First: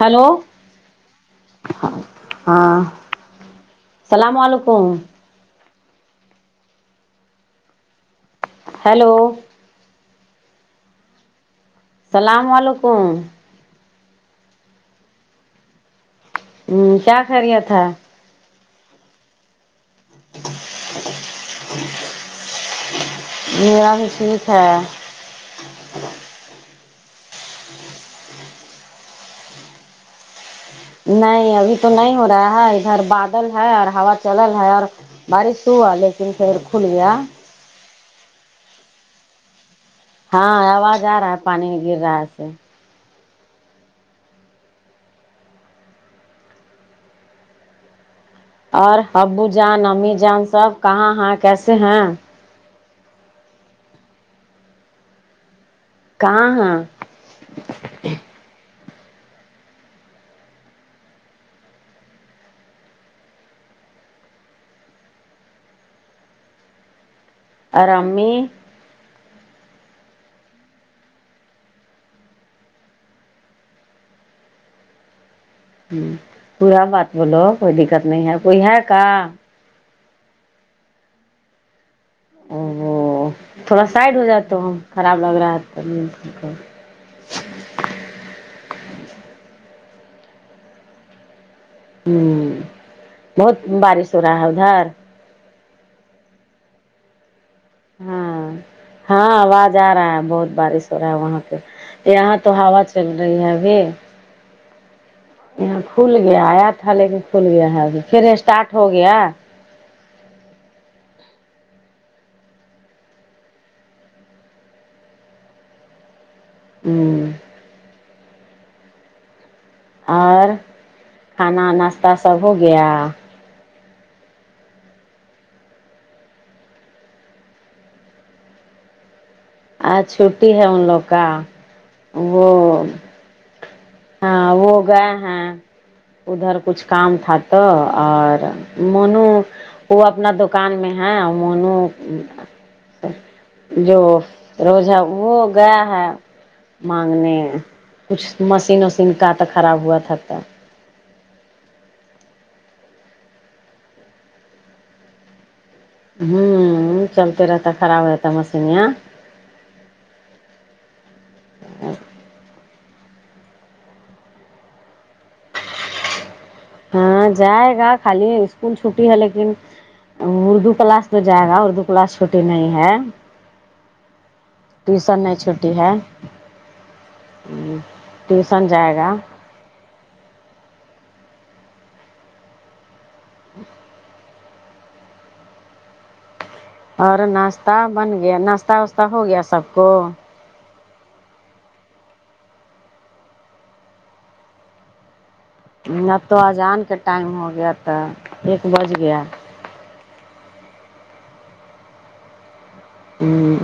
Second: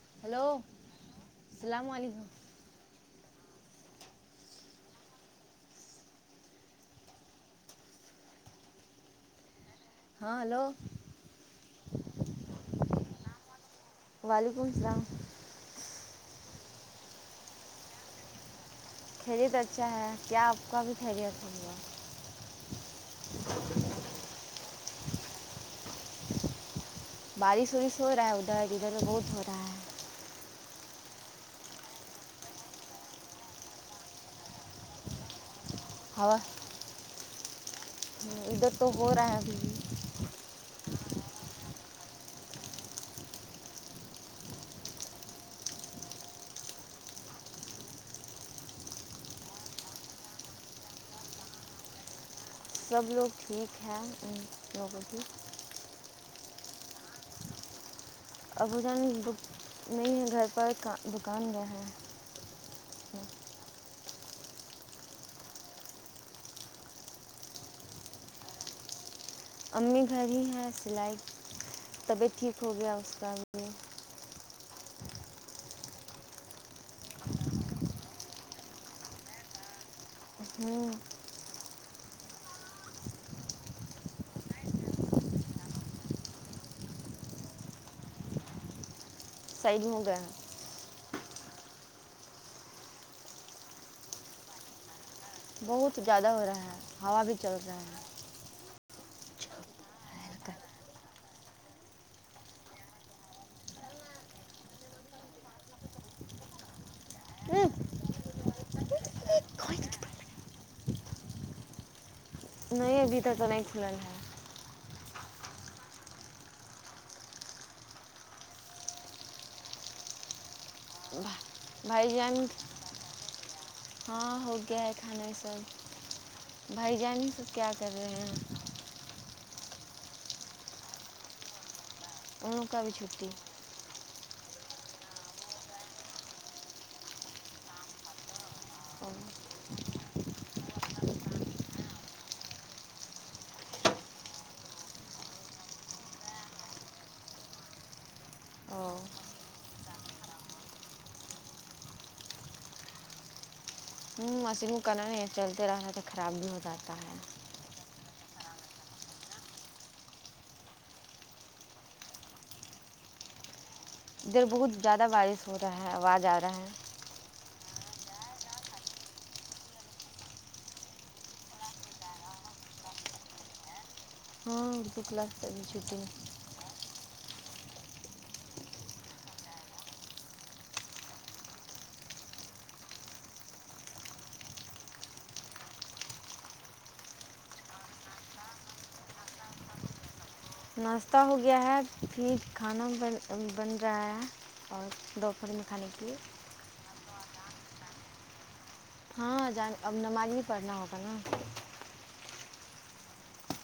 hello hello السلام علیکم ہاں سلام و علیکم ہیلو ہاں ہلو سلام و علیکم وعلیکم السلام ہمم کیا خیریت ہے خیریت اچھا ہے کیا آپ کا بھی خیریت ہو گا میرا بھی ٹھیک ہے بارش وارش ہو رہا ہے ادھر ادھر بہت ہو رہا ہے نہیں ابھی تو نہیں ہو رہا ہے ادھر بادل ہے اور ہوا چل رہا ہے اور بارش تو ہوا لیکن پھر کھل گیا ادھر تو ہو رہا ہے ابھی ہاں آواز آ رہا ہے پانی بھی گر رہا ہے سو اور ابو جان امی جان سب کہاں ہیں کیسے ہیں سب لوگ ٹھیک ہیں ان لوگوں کی کہاں ہے ابو جان نہیں ہے گھر پر کا دکان گئے ہیں اور امی امی گھر ہی ہیں سلائی طبیعت ٹھیک ہو گیا اس کا ہ پورا بات بولو کوئی دقت نہیں ہے کوئی ہے کا ہوں او تھوڑا سائڈ ہو جاؤ تو خراب لگ رہا ہے تو سائڈ ہوگے ہوں بہت بارش ہو رہا ہے ادھر بہت زیادہ ہو رہے ہیں ہوا بھی چل رہا ہیں ہاں ہاں آواز آ رہا ہے بہت بارش ہو رہا ہے وہاں پہ یہاں تو ہوا چل رہی ہے ابھی یہاں کھل گیا آیا تھا لے کے کھل گیا ہے پھر اسٹارٹ ہو گیا ہے نہیں ابھی تک تو نہیں کھلا ہے ہوں اور کھانا بھا- بھائی ناشتہ جان سب ہو گیا ہاں ہو گیا ہے کھانا سب بھائی جان سب کیا کر رہے ہیں آج چھٹی ہے ان لوگ کا وہ ان کا بھی چھٹی ہاں وہ گیے ہیں ادھر کچھ کام تھا تو اور او مونو وہ اپنا دکان میں ہے مونو جو روز ہے وہ گیا ہے مانگنے کچھ مشین او وشین کا تو خراب ہوا تھا تو ہ مشین کانا نہیں چلتے رہنا تھا ہوں چلتے رہتا خراب ہوجاتا مشین یہاں اور ادھر بہت زیادہ بارش ہو رہا ہے آواز آ رہا ہے ہاں جائے گا خالی اسکول چھٹی ہے لیکن اردو کلاس تو جائے گا اردو کلاس چھوٹی نہیں ہے ہاں اردو ٹیوسن نہیں کلاس کا بھی چھٹی ہے نہیں ٹیوسن جائے گا اور ناشتہ بن گیا ناشتہ واشتہ ہو گیا سب کو ناشتہ ہو گیا ہے پھر کھانا بن بن رہا ہے اور دو اب تو اذان کے ٹائم ہو گیا تو ایک بج گیا ہاں جان اب نماز ہی پڑھنا ہوتا نا آپ کو ہوں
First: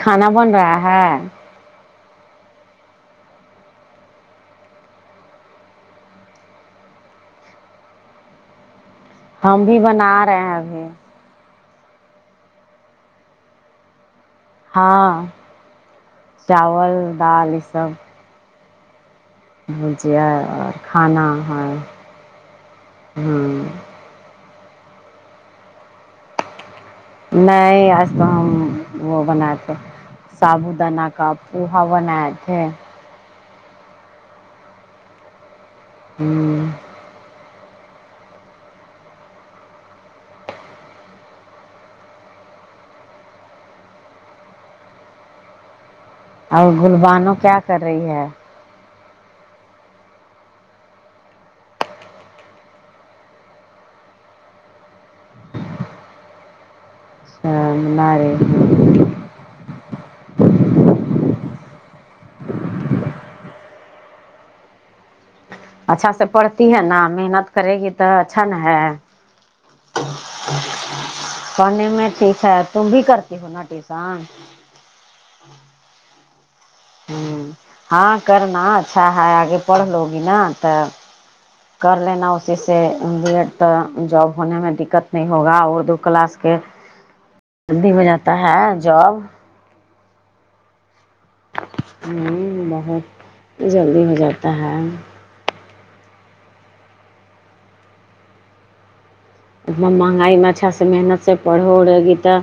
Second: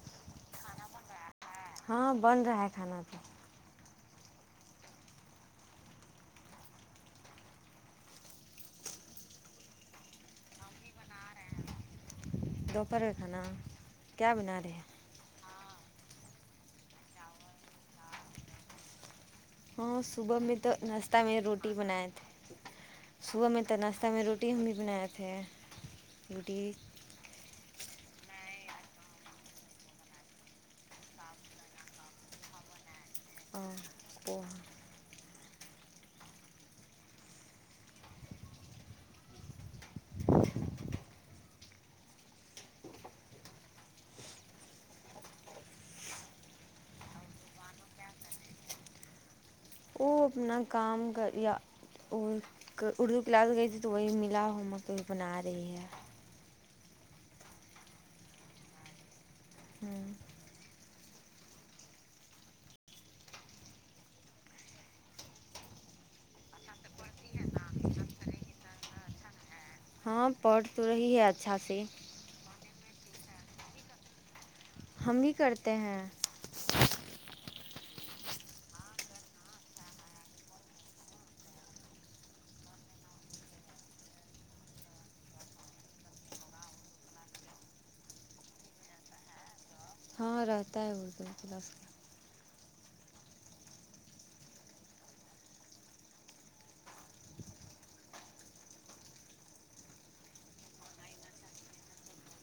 کھانا بن رہا ہے ہاں بن رہا ہے کھانا تو ہم بھی بنا رہے ہیں ابھی دوپہر کا کھانا کیا بنا تھا ہاں چاول دال یہ سب ہاں بھجیا صبح میں تو اور ناشتہ کھانا میں ہے روٹی بنائے تھے صبح میں ہاں تو ناش تہ میں روٹی ہم بھی بنائے تھے روٹی نہیں آج تو ہم وہ بناتے سابو دانہ کا پوہا بنائے تھے وہ ہمم اور گل بانو کیا کر رہی ہے اپنا کام کریا اور اردو کلاس گئی تھی تو وہی ملا ہوم ورک ابھی بنا رہی ہے [unintelligible] ہوں اچھا سے پڑھتی ہے نا محنت کرے گی تو اچھن ہے ہاں پڑھ تو رہی ہے اچھا سے پڑھنے میں ٹھیک ہے تم بھی کرتی ہونا ٹیوسن ہم بھی کرتے ہیں ہمم ہاں کرنا اچھا ہے آگے پڑھ لو گی نا تا کر لینا اسی سے بی ایڈ تو جاب ہونے میں دقت نہیں ہوگا اردو کلاس کے ہو جاتا ہے جاب ہاں رہتا ہے وہ تو اردو کی کلاس کا، ہمم بہت جلدی ہو جاتا ہے اتنا مہنگائی میں اچھا سے محنت سے پڑو رہے گیتا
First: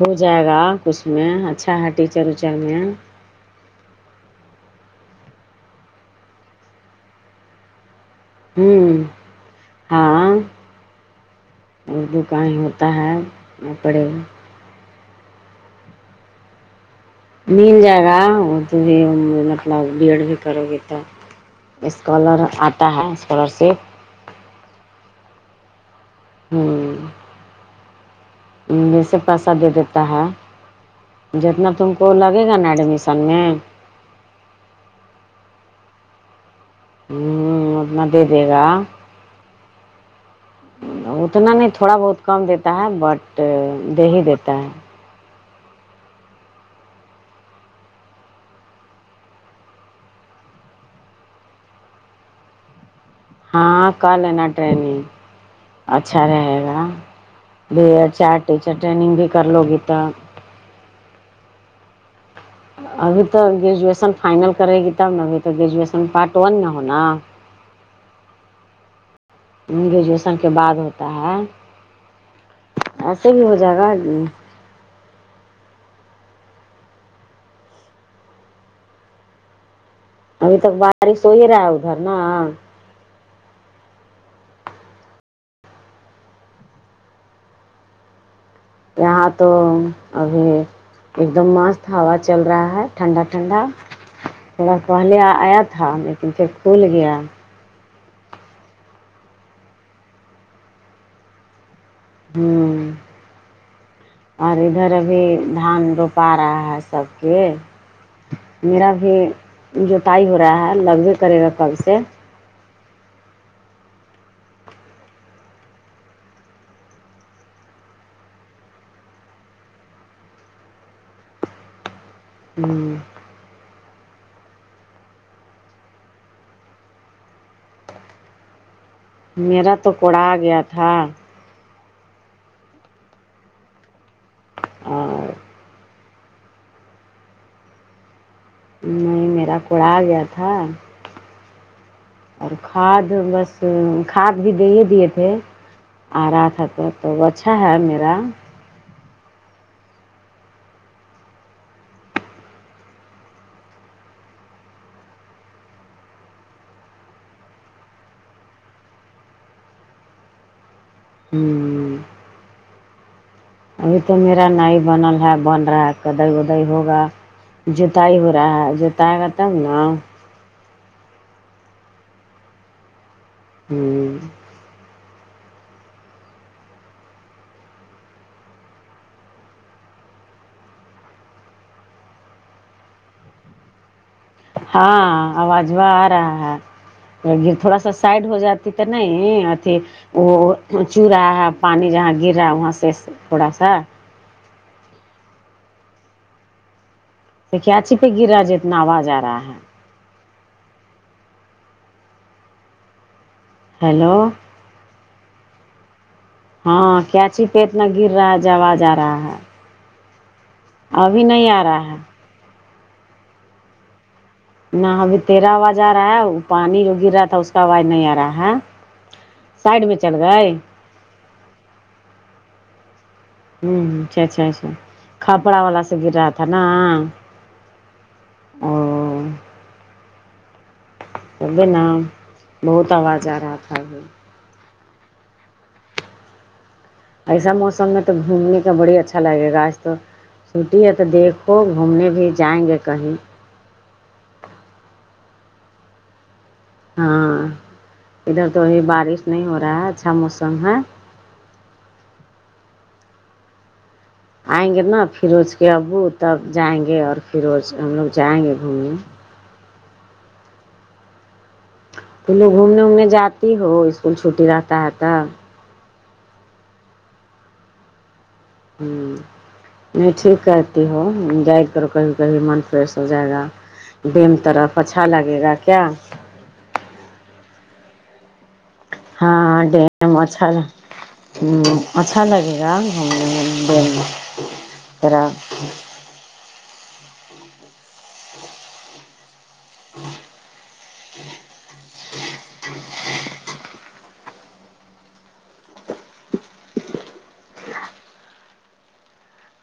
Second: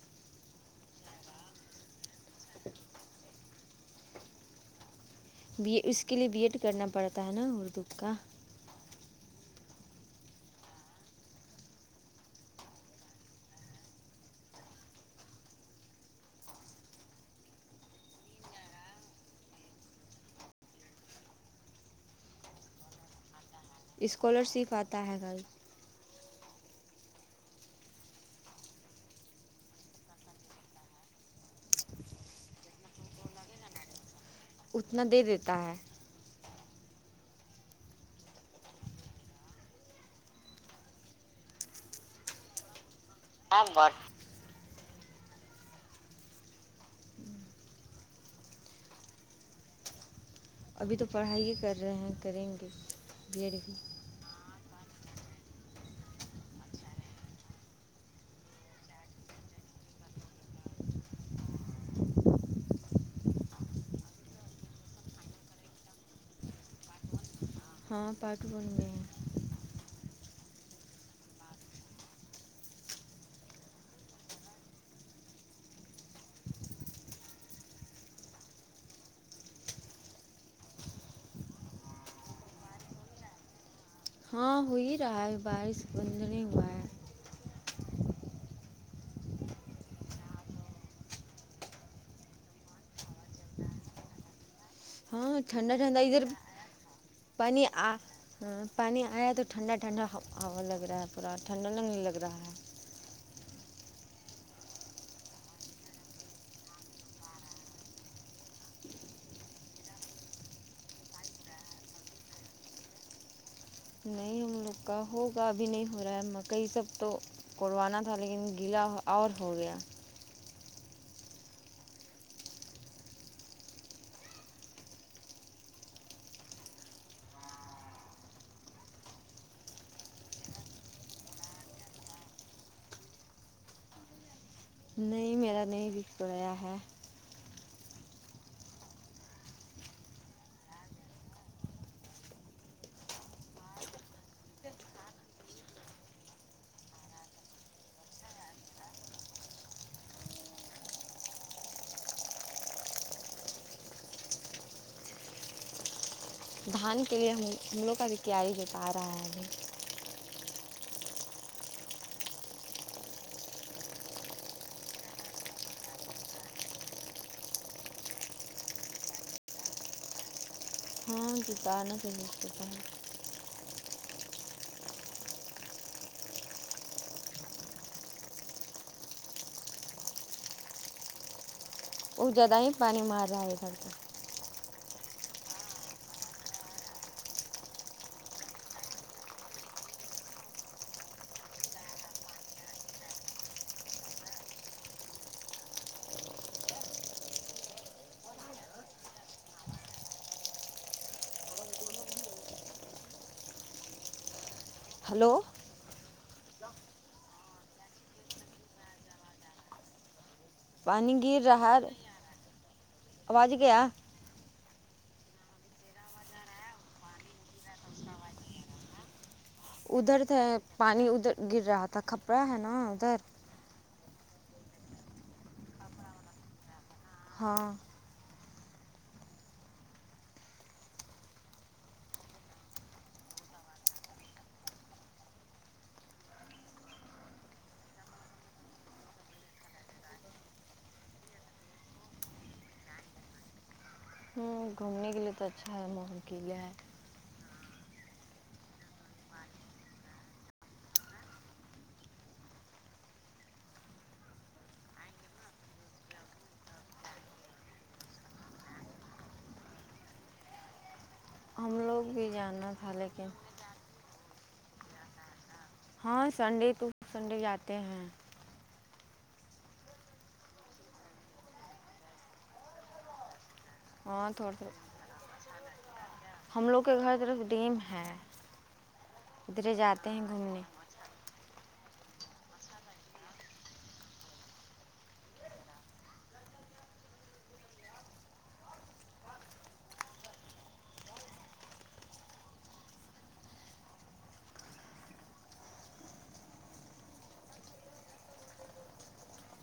ہو جائے گا اس میں اچھا ہے ٹیچر ویچر میں بی اس کے لیے بی ایڈ کرنا پڑتا ہے نا اردو کا ہمم ہاں اردو کا ہی ہوتا ہے پڑے مل جائے گا وہ تو مطلب بی ایڈ بھی کرو گے تو اسکالر آتا ہے اسکالر شپ اسکالر شپ آتا ہے گھر ہمم میں سے پیسہ دے دیتا ہے جتنا تم کو لگے گا نا ایڈمیشن میں اتنا دے دیتا ہے ہمم اتنا دے دے گا اتنا نہیں تھوڑا بہت کم دیتا ہے بٹ ہے دے ہی دیتا ہے ابھی تو پڑھائی ہی کر رہے ہیں کریں گے بی ایڈ بھی کا لینا ٹرینینگ اچھا رہے گا بھی چار ٹیچر ٹریننگ بھی کر لو گی تو ابھی تو گریجویشن فائنل کرے گی تب نا ابھی تو گریجویشن پارٹ ون میں ہونا ہاں پارٹ ون میں ہے گریجویشن کے بعد ہوتا ہے ایسے بھی ہو جائے گا ابھی تک بارش ہو ہی رہا ہے ادھر نا ہاں ہو ہی رہا ہے بارش بند نہیں ہوا ہے یہاں تو ابھی ایک دم مست ہوا چل رہا ہے ٹھنڈا ٹھنڈا تھوڑا پہلے ہاں آیا ٹھنڈا تھا ٹھنڈا ادھر لیکن پھر کھل گیا پانی آ پانی آیا ہے تو ٹھنڈا ٹھنڈا ہوا لگ رہا ہے پورا ٹھنڈا لگنے لگ رہا ہے ہمم اور ادھر ابھی دھان روپا رہا ہے سب کے میرا بھی [unintelligible] نہیں لوگ کا ہوگا ابھی نہیں ہو رہا ہے مکئی سب تو کروانا تھا لیکن گیلا اور ہو گیا ہوں میرا تو کوڑا آ گیا تھا اور نہیں میرا نہیں وکھ پڑیا ہے نہیں میرا کوڑا آ گیا تھا اور کھاد بس کھاد بھی دے ہی دیے تھے آ رہا تھا تو تو وہ اچھا ہےاب میرا دھان کے لیے ہم ہملوں کا بھی کیا ہی بتا رہا ہے ہوں ابھی تو میرا نئے بنل ہے بن رہا ہے کدئی ودئی ہوگا جتائی ہو رہا ہے جوتایا گا تب نا ہاں جتانا چاہیے اسکو تو ہوں وہ زیادہ ہی پانی مار رہا ہے گھر تک ہاں آواز وہ آ رہا ہے تھوڑا سا سائڈ ہو جاتی تو نہیں آتی وہ چو رہا ہے پانی جہاں گر رہا ہے وہاں سے تھوڑا سا کیا چھپے گرا جتنا آواز آ رہا ہے ہیلو ہیلو ہاں کیاچی پیٹ میں گر رہا ہے جو آواز آ رہا ہے پانی ابھی گر نہیں آ رہا ہے آواز گیا نہ ابھی تیرا آواز آ رہا ہے وہ پانی جو گر رہا تھا اس کا آواز نہیں آ رہا ہے سائڈ میں چل ادھر تھے گئے پانی ادھر گر رہا تھا کھپرا ہے نا ادھر ہمم اچھا اچھا اچھا کھپڑا والا سے گر رہا تھا نا ہاں اور اب نا بہت آواز آ رہا تھا ابھی ایسا موسم میں تو گھومنے کا بڑی اچھا لگے گاآج تو چھٹی ہے تو دیکھو گھومنے بھی جائیں گے کہیں یے تو اچھا ہے محور کیلے ہے ہاں ادھر تو ہی بارش نہیں ہو رہا ہے اچھا موسم ہے آئیں گے نا فروز کے ابو تب جائیں گے اور فروز ہم لوگ جائیں گے گھومنے ہم بھی تم لوگ جانا گھومنے تھا وومنے لیکن جاتی ہو اسکول چھٹی رہتا ہے تب ہاں سنڈے ٹو سنڈے جاتے ہیں ہوں نہیں ٹھیک کہتی ہو جائے کرو کبھی کبھی من فریش ہو جائے گا ہاں بم تھوڑا طرف تھوڑا اچھا لگے گا کیا ہم لوگ کے گھر طرف ڈیم ہے ہاں ادھرے جاتے ڈیم ہیں اچھا ہے گھومنے نہ ہمم اچھا لگے گا گھومنے دونوں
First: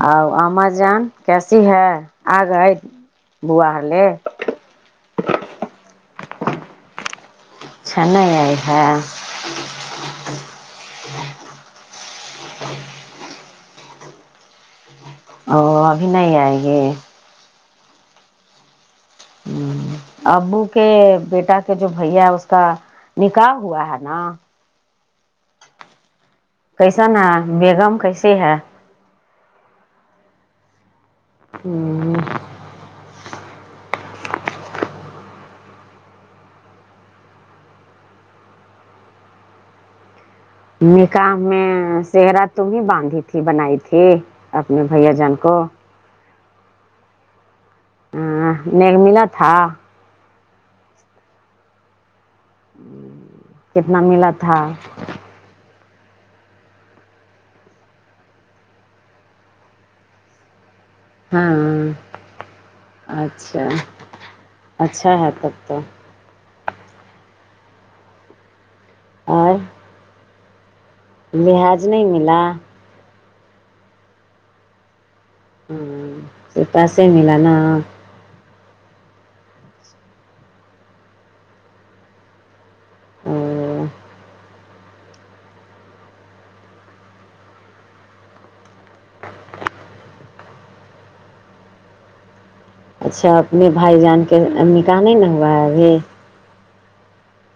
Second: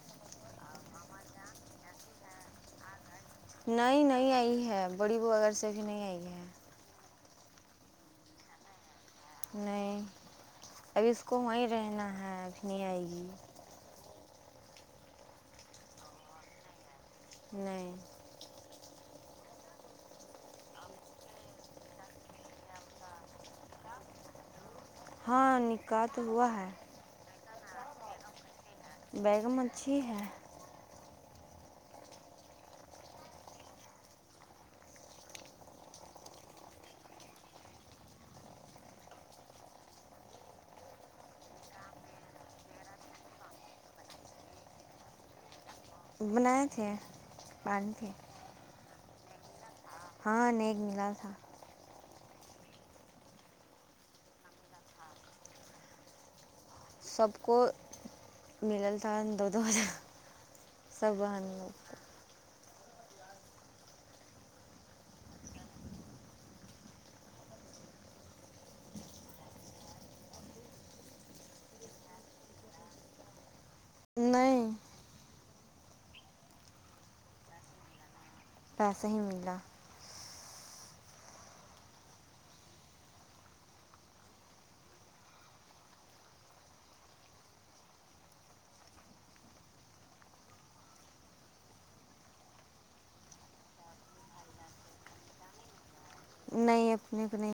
اور اماجان کیسی ہے آ گئے بوا نہیں لے نہیں آئی ہے بڑی بوا گھر سے ابھی نہیں آئی ہے اچھا نہیں آئے ہے نہیں ابھی اس کو وہیں رہنا ہے ابھی نہیں آئے گی او ابھی نہیں آئے گے نہیں ہ ابو کے بیٹا کے جو بھیا ہے اس کا نکاح ہوا ہے نا ہاں نکاح تو ہوا ہے کیسن آیا بیگم کیسی ہے بیگم اچھی ہے ہوں نکاح میں سہرا تم ہی باندھی تھی بنائی تھی اپنے بھیاجان کو بنائے تھے باندھے ہاں نیک میلا تھا ہاں نیک ملا تھا ہ کتنا ملا تھا سب کو نکلتا دو دو ہزار سب بہن لوگ ہاں اچھا اچھا ہے تب تو اور لہج نہیں ملا نہیں ہاں ص پیسے ملا نا پیسہ ہی ملا ہوں اچھا اپنے بھائی جان کے نکاح میں منگوایا یہ نہیں اپنے کو نہیں